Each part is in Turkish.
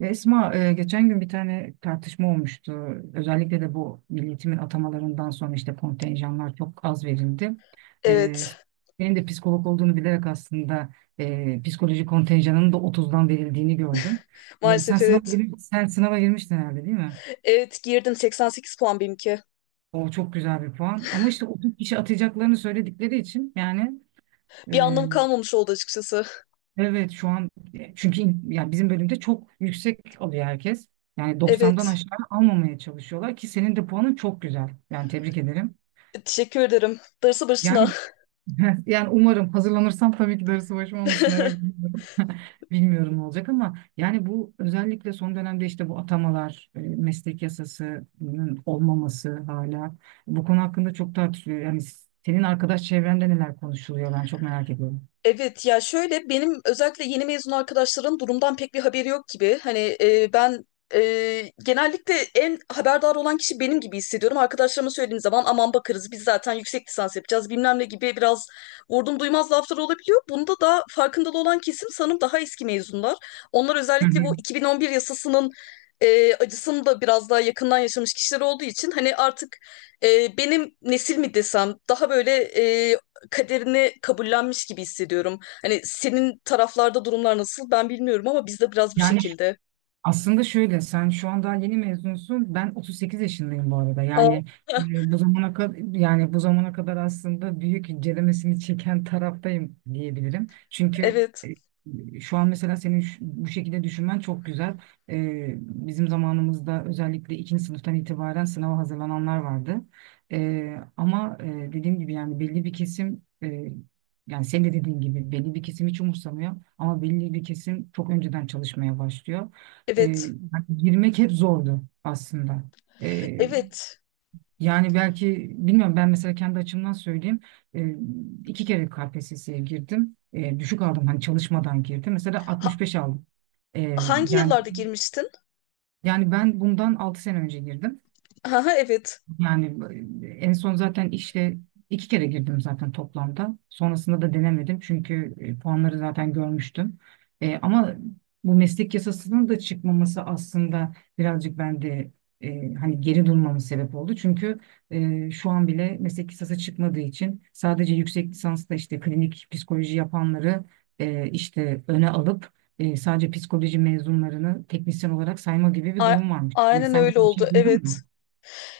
Ya Esma, geçen gün bir tane tartışma olmuştu. Özellikle de bu milletimin atamalarından sonra işte kontenjanlar çok az verildi. E, Evet. Senin de psikolog olduğunu bilerek aslında psikoloji kontenjanının da 30'dan verildiğini gördüm. Sen Maalesef evet. Sen sınava girmiştin herhalde, değil mi? Evet girdim, 88 puan benimki. O çok güzel bir puan. Ama işte 30 kişi atacaklarını söyledikleri için, yani Bir e, anlamı kalmamış oldu açıkçası. evet şu an, çünkü yani bizim bölümde çok yüksek alıyor herkes. Yani 90'dan Evet. aşağı almamaya çalışıyorlar ki senin de puanın çok güzel. Yani tebrik ederim. Teşekkür ederim. Darısı başına. Yani yani umarım hazırlanırsam tabii ki darısı başıma, ama sınava girmiyorum. Bilmiyorum ne olacak, ama yani bu özellikle son dönemde işte bu atamalar, meslek yasasının olmaması hala bu konu hakkında çok tartışılıyor. Yani senin arkadaş çevrende neler konuşuluyor ben çok merak ediyorum. Evet ya, şöyle, benim özellikle yeni mezun arkadaşların durumdan pek bir haberi yok gibi. Hani ben genellikle en haberdar olan kişi benim gibi hissediyorum. Arkadaşlarıma söylediğim zaman aman bakarız biz zaten yüksek lisans yapacağız bilmem ne gibi biraz vurdum duymaz laflar olabiliyor. Bunda da farkındalı olan kesim sanırım daha eski mezunlar. Onlar Hı özellikle hı. bu 2011 yasasının acısını da biraz daha yakından yaşamış kişiler olduğu için hani artık benim nesil mi desem daha böyle kaderini kabullenmiş gibi hissediyorum. Hani senin taraflarda durumlar nasıl ben bilmiyorum ama bizde biraz bu Yani şekilde. aslında şöyle, sen şu anda yeni mezunsun. Ben 38 yaşındayım bu arada. Yani Aa, bu zamana kadar aslında büyük incelemesini çeken taraftayım diyebilirim. Çünkü evet. Şu an mesela bu şekilde düşünmen çok güzel. Bizim zamanımızda özellikle ikinci sınıftan itibaren sınava hazırlananlar vardı. E, ama e, Dediğim gibi yani belli bir kesim, yani senin de dediğin gibi belli bir kesim hiç umursamıyor ama belli bir kesim çok önceden çalışmaya başlıyor. E, Evet. Hani girmek hep zordu aslında. E, Evet. Yani belki bilmiyorum, ben mesela kendi açımdan söyleyeyim. E, iki kere KPSS'ye girdim. Düşük aldım, hani çalışmadan girdim. Mesela Ha- 65 aldım. E, Hangi yani yıllarda girmiştin? Ben bundan 6 sene önce girdim. Aha, evet. Yani en son zaten işte iki kere girdim zaten toplamda. Sonrasında da denemedim çünkü puanları zaten görmüştüm. Ama bu meslek yasasının da çıkmaması aslında birazcık bende, hani geri durmamın sebep oldu. Çünkü şu an bile meslek yasası çıkmadığı için sadece yüksek lisansta işte klinik psikoloji yapanları işte öne alıp sadece psikoloji mezunlarını teknisyen olarak sayma gibi bir A- durum varmış. Yani aynen sen öyle bir oldu. şey duydun Evet. mu?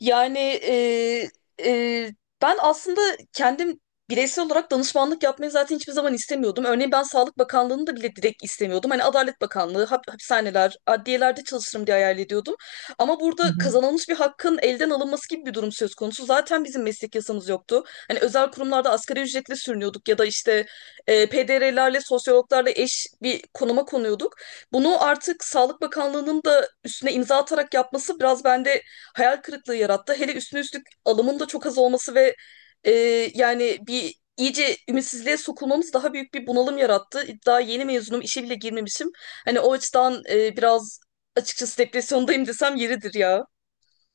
Yani, e, ben aslında kendim bireysel olarak danışmanlık yapmayı zaten hiçbir zaman istemiyordum. Örneğin ben Sağlık Bakanlığı'nı da bile direkt istemiyordum. Hani Adalet Bakanlığı, hapishaneler, adliyelerde çalışırım diye hayal ediyordum. Ama Hı burada hı. kazanılmış bir hakkın elden alınması gibi bir durum söz konusu. Zaten bizim meslek yasamız yoktu. Hani özel kurumlarda asgari ücretle sürünüyorduk ya da işte PDR'lerle, sosyologlarla eş bir konuma konuyorduk. Bunu artık Sağlık Bakanlığı'nın da üstüne imza atarak yapması biraz bende hayal kırıklığı yarattı. Hele üstüne üstlük alımın da çok az olması ve e, yani bir iyice ümitsizliğe sokulmamız daha büyük bir bunalım yarattı. Daha yeni mezunum, işe bile girmemişim. Hani o açıdan biraz açıkçası depresyondayım desem yeridir ya.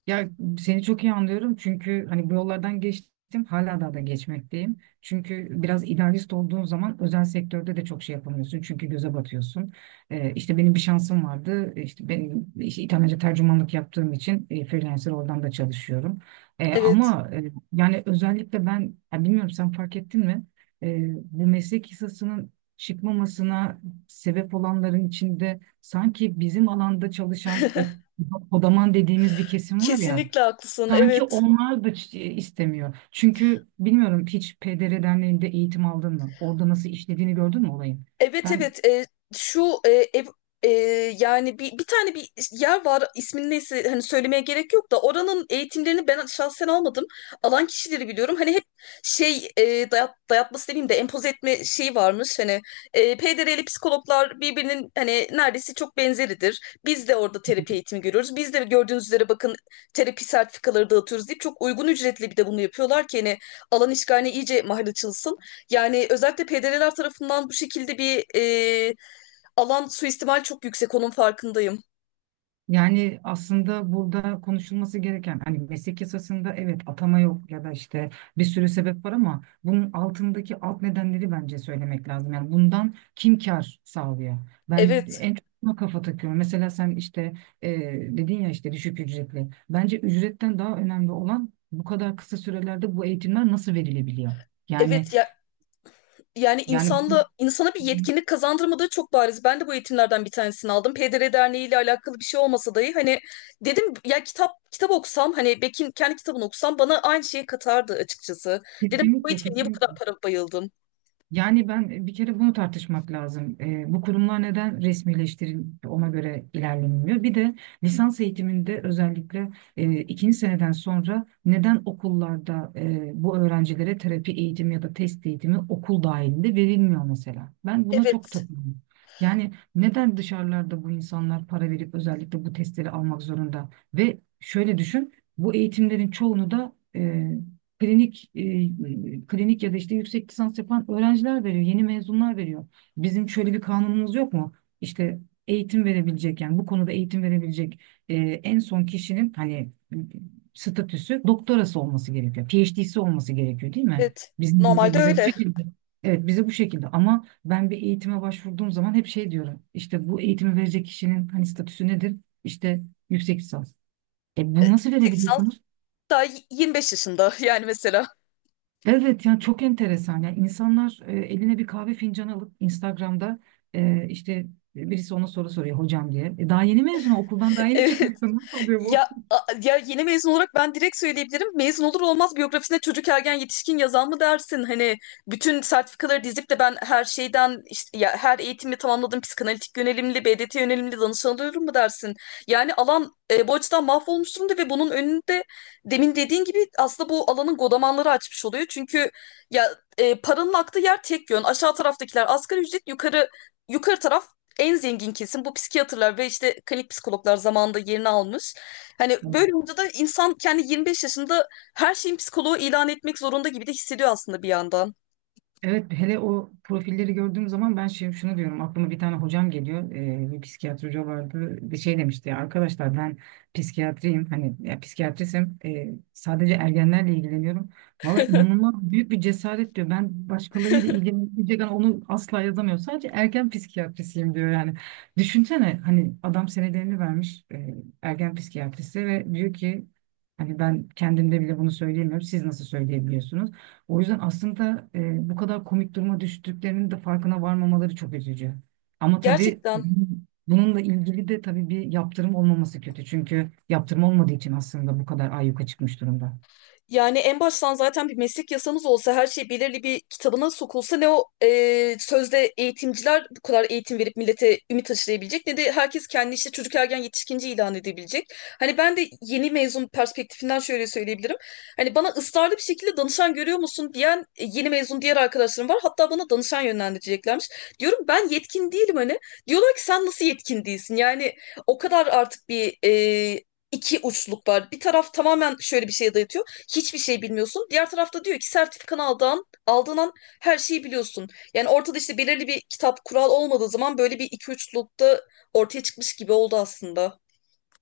Ya, seni çok iyi anlıyorum çünkü hani bu yollardan geçtim, hala daha da geçmekteyim. Çünkü biraz idealist olduğun zaman özel sektörde de çok şey yapamıyorsun çünkü göze batıyorsun. İşte benim bir şansım vardı, işte benim işte İtalyanca tercümanlık yaptığım için freelancer oradan da çalışıyorum. Evet. Yani özellikle ben, ya bilmiyorum sen fark ettin mi? Bu meslek yasasının çıkmamasına sebep olanların içinde sanki bizim alanda çalışan o odaman dediğimiz bir kesim var ya, Kesinlikle haklısın. sanki Evet. onlar da istemiyor. Çünkü bilmiyorum, hiç PDR Derneği'nde eğitim aldın mı? Orada nasıl işlediğini gördün mü olayın? Evet, Ben evet, e, şu e, ev- e, yani bir tane bir yer var, ismini neyse hani söylemeye gerek yok da oranın eğitimlerini ben şahsen almadım. Alan kişileri biliyorum. Hani hep şey, dayatması demeyeyim de empoze etme şeyi varmış. Hani PDR'li psikologlar birbirinin hani neredeyse çok benzeridir. Biz de orada terapi eğitimi görüyoruz. Biz de gördüğünüz üzere bakın, terapi sertifikaları dağıtıyoruz deyip çok uygun ücretli bir de bunu yapıyorlar ki hani alan işgaline iyice mahal açılsın. Yani özellikle PDD'ler tarafından bu şekilde bir alan suistimal çok yüksek, onun farkındayım. Yani aslında burada konuşulması gereken hani meslek yasasında evet atama yok ya da işte bir sürü sebep var, ama bunun altındaki alt nedenleri bence söylemek lazım. Yani bundan kim kar sağlıyor? Ben Evet. en çok buna kafa takıyorum. Mesela sen işte e, dedin ya işte düşük ücretli. Bence ücretten daha önemli olan bu kadar kısa sürelerde bu eğitimler nasıl verilebiliyor? Yani Evet ya, yani yani insanda insana bir yetkinlik kazandırmadığı çok bariz. Ben de bu eğitimlerden bir tanesini aldım. PDR Derneği ile alakalı bir şey olmasa dahi, hani dedim ya, kitap okusam, hani Beck'in kendi kitabını okusam bana aynı şeyi katardı açıkçası. Dedim, bu kesinlikle, eğitime niye bu kadar para bayıldım? yani ben, bir kere bunu tartışmak lazım. Bu kurumlar neden resmileştirilip ona göre ilerlenmiyor? Bir de lisans eğitiminde özellikle ikinci seneden sonra neden okullarda bu öğrencilere terapi eğitimi ya da test eğitimi okul dahilinde verilmiyor mesela? Ben buna çok Evet. takılıyorum. Yani neden dışarılarda bu insanlar para verip özellikle bu testleri almak zorunda? Ve şöyle düşün, bu eğitimlerin çoğunu da klinik ya da işte yüksek lisans yapan öğrenciler veriyor, yeni mezunlar veriyor. Bizim şöyle bir kanunumuz yok mu? İşte eğitim verebilecek, yani bu konuda eğitim verebilecek e, en son kişinin hani statüsü doktorası olması gerekiyor. PhD'si olması gerekiyor, değil mi? Evet. Bizim gibi Normalde bize bu öyle. şekilde. Evet, bize bu şekilde, ama ben bir eğitime başvurduğum zaman hep şey diyorum. İşte bu eğitimi verecek kişinin hani statüsü nedir? İşte yüksek lisans. E bunu nasıl Seksen verebiliyorsunuz? daha 25 yaşında yani mesela. Evet, yani çok enteresan. Yani insanlar eline bir kahve fincanı alıp Instagram'da işte birisi ona soru soruyor hocam diye. E, daha yeni mezun, okuldan daha yeni Evet. çıkmışsın. Nasıl Ya, oluyor ya yeni mezun olarak ben direkt söyleyebilirim. Mezun olur olmaz biyografisine çocuk ergen yetişkin yazan mı dersin? Hani bütün sertifikaları dizip de ben her şeyden işte ya her eğitimi tamamladım, psikanalitik yönelimli, BDT yönelimli danışan alıyorum mu dersin? Yani alan bu açıdan mahvolmuş durumda ve bunun önünde demin dediğin gibi aslında bu alanın godamanları açmış oluyor. Çünkü ya paranın aktığı yer tek yön. Aşağı taraftakiler asgari ücret, yukarı taraf en zengin kesim bu psikiyatrlar ve işte klinik psikologlar zamanında yerini almış. Hani bu? böyle olunca da insan kendi 25 yaşında her şeyin psikoloğu ilan etmek zorunda gibi de hissediyor aslında bir yandan. Evet, hele o profilleri gördüğüm zaman ben şunu diyorum, aklıma bir tane hocam geliyor, bir psikiyatri hoca vardı bir şey demişti ya, arkadaşlar ben psikiyatrisim, sadece ergenlerle ilgileniyorum. Valla inanılmaz büyük bir cesaret diyor, ben başkalarıyla ilgilenmeyecek yani onu asla yazamıyor, sadece ergen psikiyatrisiyim diyor yani. Düşünsene, hani adam senelerini vermiş ergen psikiyatrisi ve diyor ki hani ben kendimde bile bunu söyleyemiyorum, siz nasıl söyleyebiliyorsunuz? O yüzden aslında bu kadar komik duruma düştüklerinin de farkına varmamaları çok üzücü. Ama tabii Gerçekten. bununla ilgili de tabii bir yaptırım olmaması kötü. Çünkü yaptırım olmadığı için aslında bu kadar ayyuka çıkmış durumda. Yani en baştan zaten bir meslek yasamız olsa, her şey belirli bir kitabına sokulsa, ne o sözde eğitimciler bu kadar eğitim verip millete ümit aşılayabilecek ne de herkes kendi işte çocuk ergen yetişkinci ilan edebilecek. Hani ben de yeni mezun perspektifinden şöyle söyleyebilirim. Hani bana ısrarlı bir şekilde danışan görüyor musun diyen yeni mezun diğer arkadaşlarım var. Hatta bana danışan yönlendireceklermiş. Diyorum ben yetkin değilim hani. Diyorlar ki sen nasıl yetkin değilsin? Yani o kadar artık bir iki uçluk var. Bir taraf tamamen şöyle bir şeye dayatıyor, hiçbir şey bilmiyorsun. Diğer tarafta diyor ki, sertifikanı aldığın an her şeyi biliyorsun. Yani ortada işte belirli bir kitap kural olmadığı zaman böyle bir iki üçlülükte ortaya çıkmış gibi oldu aslında.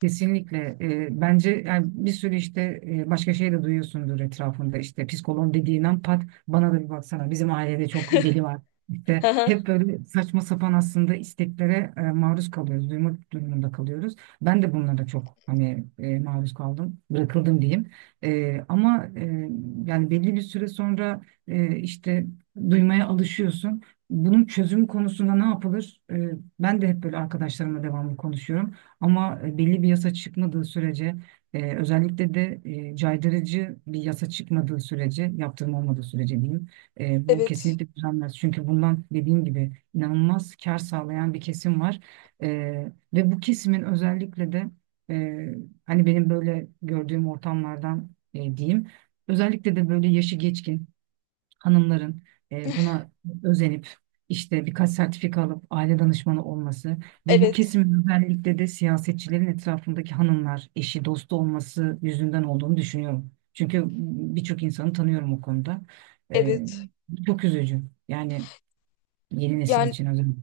Kesinlikle. Bence yani bir sürü işte başka şey de duyuyorsundur etrafında. İşte psikoloğun dediğin an pat, bana da bir baksana. Bizim ailede çok deli var. İşte hep böyle saçma sapan aslında isteklere maruz kalıyoruz. Duymak durumunda kalıyoruz. Ben de bunlara çok hani maruz kaldım. Bırakıldım diyeyim. E, ama e, Yani belli bir süre sonra e, işte duymaya alışıyorsun. Bunun çözüm konusunda ne yapılır? Ben de hep böyle arkadaşlarımla devamlı konuşuyorum. Ama belli bir yasa çıkmadığı sürece, özellikle de caydırıcı bir yasa çıkmadığı sürece, yaptırım olmadığı sürece diyeyim, bu Evet, kesinlikle düzelmez. Çünkü bundan dediğim gibi inanılmaz kar sağlayan bir kesim var. E, Ve bu kesimin özellikle de, e, hani benim böyle gördüğüm ortamlardan diyeyim. Özellikle de böyle yaşı geçkin hanımların buna özenip işte birkaç sertifika alıp aile danışmanı olması ve bu evet, kesimin özellikle de siyasetçilerin etrafındaki hanımlar, eşi, dostu olması yüzünden olduğunu düşünüyorum. Çünkü birçok insanı tanıyorum o konuda. E, evet. Çok üzücü. Yani yeni nesil Yani için özellikle.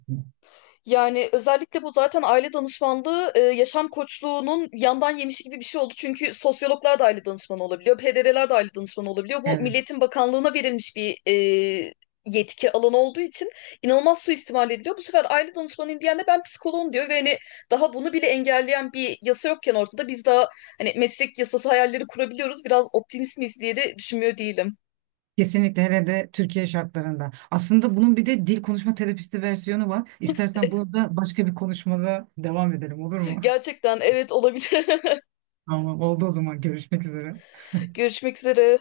Yani özellikle bu zaten aile danışmanlığı, yaşam koçluğunun yandan yemişi gibi bir şey oldu. Çünkü sosyologlar da aile danışmanı olabiliyor, PDR'ler de aile danışmanı olabiliyor. Bu Evet. Milliyetin Bakanlığı'na verilmiş bir yetki alanı olduğu için inanılmaz suistimal ediliyor. Bu sefer aile danışmanıyım diyen de ben psikoloğum diyor ve hani daha bunu bile engelleyen bir yasa yokken ortada, biz daha hani meslek yasası hayalleri kurabiliyoruz. Biraz optimist miyiz diye de düşünmüyor değilim. Kesinlikle, hele de Türkiye şartlarında. Aslında bunun bir de dil konuşma terapisti versiyonu var. İstersen bunu da başka bir konuşmada devam edelim, olur mu? Gerçekten evet, olabilir. Tamam, oldu o zaman, görüşmek üzere. Görüşmek üzere.